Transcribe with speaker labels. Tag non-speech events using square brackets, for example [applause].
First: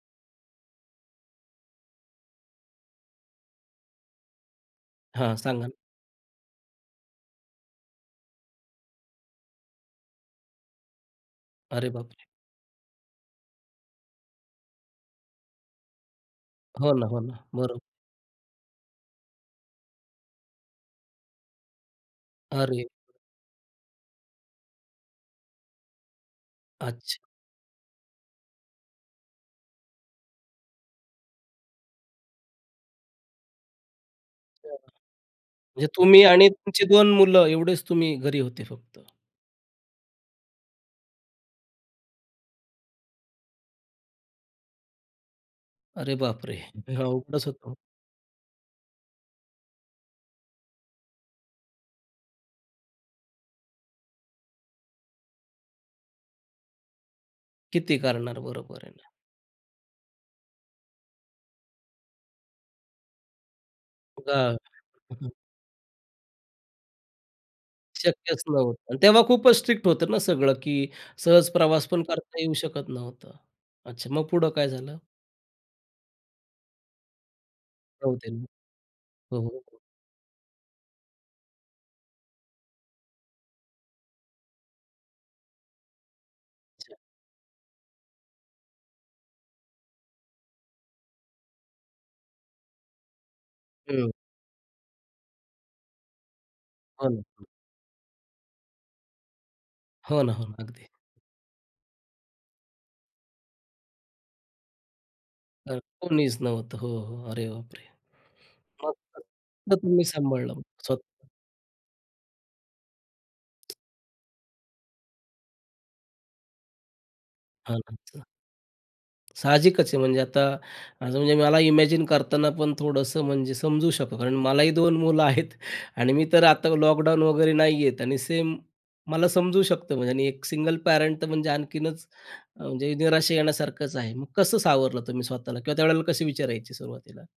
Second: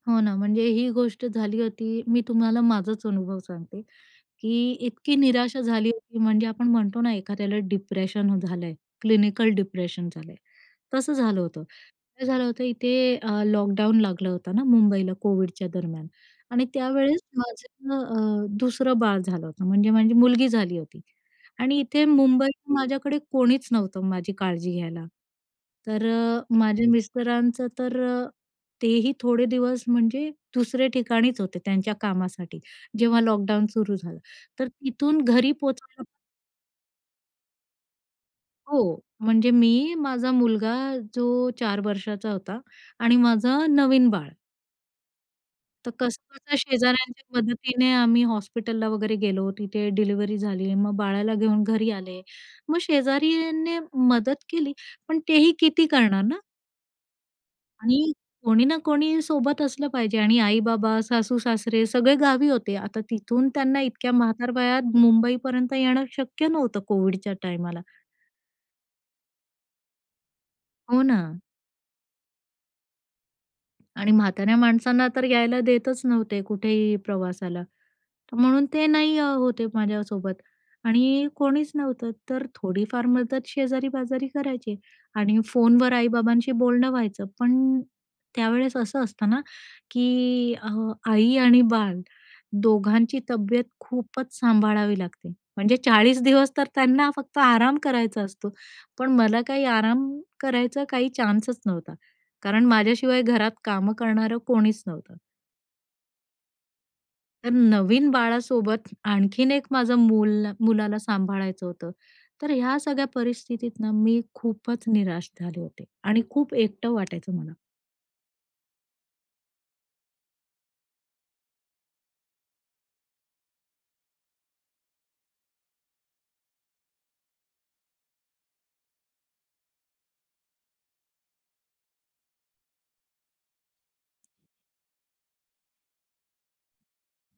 Speaker 1: हो ना, म्हणजे ही गोष्ट झाली होती मी तुम्हाला माझाच अनुभव सांगते, की इतकी
Speaker 2: हां. सांगा
Speaker 1: निराशा
Speaker 2: ना.
Speaker 1: झाली होती. म्हणजे आपण म्हणतो ना, एखाद्याला डिप्रेशन झालंय, क्लिनिकल डिप्रेशन झालंय, तसं झालं होतं.
Speaker 2: अरे, बापरे!
Speaker 1: काय झालं होतं इथे अ, लॉकडाऊन लागलं होतं ना, मुंबईला कोविडच्या दरम्यान आणि
Speaker 2: हो ना, हो
Speaker 1: त्यावेळेस
Speaker 2: ना. बरोबर.
Speaker 1: माझं अ, दुसरं बाळ झालं होतं, म्हणजे माझी मुलगी झाली होती. आणि इथे मुंबईत
Speaker 2: अरे.
Speaker 1: माझ्याकडे कोणीच नव्हतं, माझी काळजी घ्यायला. तर अ, माझ्या
Speaker 2: अच्छा.
Speaker 1: मिस्टरांचं तर अ, तेही थोडे दिवस म्हणजे दुसरे ठिकाणीच होते त्यांच्या कामासाठी जेव्हा लॉकडाऊन सुरू झालं,
Speaker 2: [unintelligible]
Speaker 1: तर
Speaker 2: म्हणजे
Speaker 1: तिथून घरी पोहोचायला
Speaker 2: तुम्ही आणि तुमची 2 मुलं एवढेच तुम्ही घरी होते फक्त?
Speaker 1: हो, म्हणजे मी, माझा मुलगा जो 4 वर्षाचा होता आणि माझं नवीन बाळ. तर
Speaker 2: अरे, बापरे!
Speaker 1: कसंबसं
Speaker 2: हे
Speaker 1: शेजाऱ्यांच्या
Speaker 2: अवघडच होतं हो.
Speaker 1: मदतीने आम्ही हॉस्पिटलला वगैरे गेलो, तिथे डिलिव्हरी झाली. मग बाळाला घेऊन घरी आले. मग शेजाऱ्यांनी मदत केली. पण तेही किती करणार ना?
Speaker 2: किती
Speaker 1: आणि
Speaker 2: करणार?
Speaker 1: कोणी ना
Speaker 2: बरोबर आहे ना.
Speaker 1: कोणी सोबत असलं पाहिजे आणि आई-बाबा, सासू-सासरे सगळे गावी होते. आता तिथून त्यांना इतक्या
Speaker 2: [unintelligible] हं,
Speaker 1: म्हातारवयात
Speaker 2: हं.
Speaker 1: मुंबईपर्यंत येणं शक्य नव्हतं कोव्हिडच्या टाईमाला.
Speaker 2: शक्यच नव्हतं आणि तेव्हा खूपच स्ट्रिक्ट होतं ना, सगळं की
Speaker 1: हो ना.
Speaker 2: सहज प्रवास पण करता येऊ शकत नव्हतं. अच्छा,
Speaker 1: आणि
Speaker 2: मग पुढे
Speaker 1: म्हाताऱ्या
Speaker 2: काय झालं?
Speaker 1: माणसांना तर यायला देतच नव्हते कुठेही प्रवासाला.
Speaker 2: नव्हते ना.
Speaker 1: म्हणून ते नाही अ,
Speaker 2: हो,
Speaker 1: होते
Speaker 2: हो.
Speaker 1: माझ्यासोबत आणि कोणीच नव्हतं. तर थोडीफार मदत शेजारी-पाजारी करायचे आणि फोनवर आई-बाबांशी बोलणं
Speaker 2: अच्छा.
Speaker 1: व्हायचं. पण त्यावेळेस असं असतं ना, की अ, आई आणि बाळ दोघांची तब्येत
Speaker 2: हं.
Speaker 1: खूपच सांभाळावी लागते. म्हणजे 40 दिवस तर
Speaker 2: हो
Speaker 1: त्यांना
Speaker 2: ना.
Speaker 1: फक्त
Speaker 2: हो.
Speaker 1: आराम करायचा असतो, पण मला काही आराम
Speaker 2: हो ना, हो ना.
Speaker 1: करायचा
Speaker 2: अगदी.
Speaker 1: काही चान्सच नव्हता. कारण माझ्याशिवाय घरात कामं करणारं कोणीच नव्हतं.
Speaker 2: हां, कोणीच नव्हतं. हो, हो. अरे,
Speaker 1: तर
Speaker 2: बापरे!
Speaker 1: नवीन
Speaker 2: मग
Speaker 1: बाळासोबत,
Speaker 2: [unintelligible]
Speaker 1: आणखीन एक
Speaker 2: मग
Speaker 1: माझं
Speaker 2: तुम्ही
Speaker 1: मुल
Speaker 2: सांभाळलं
Speaker 1: मुलाला
Speaker 2: स्वत:?
Speaker 1: सांभाळायचं होतं. तर ह्या सगळ्या परिस्थितीत ना मी खूपच निराश झाले होते आणि खूप एकटं वाटायचं मला.
Speaker 2: [unintelligible] साहजिकच आहे. म्हणजे आता, म्हणजे मला इमॅजिन करतांना पण थोडंसं म्हणजे समजू शकतो. कारण मलाही 2 मुलं आहेत आणि मी तर आता लॉकडाऊन वगैरे नाही आहेत आणि सेम मला समजू शकतो बघा आणि एक सिंगल पॅरंट तर म्हणजे आणखीनच अ, म्हणजे निराशा येण्यासारखंच आहे. मग कसं सावरलं तुम्ही स्वतःला किंवा त्यावेळेला कसे विचार यायचे सुरुवातीला?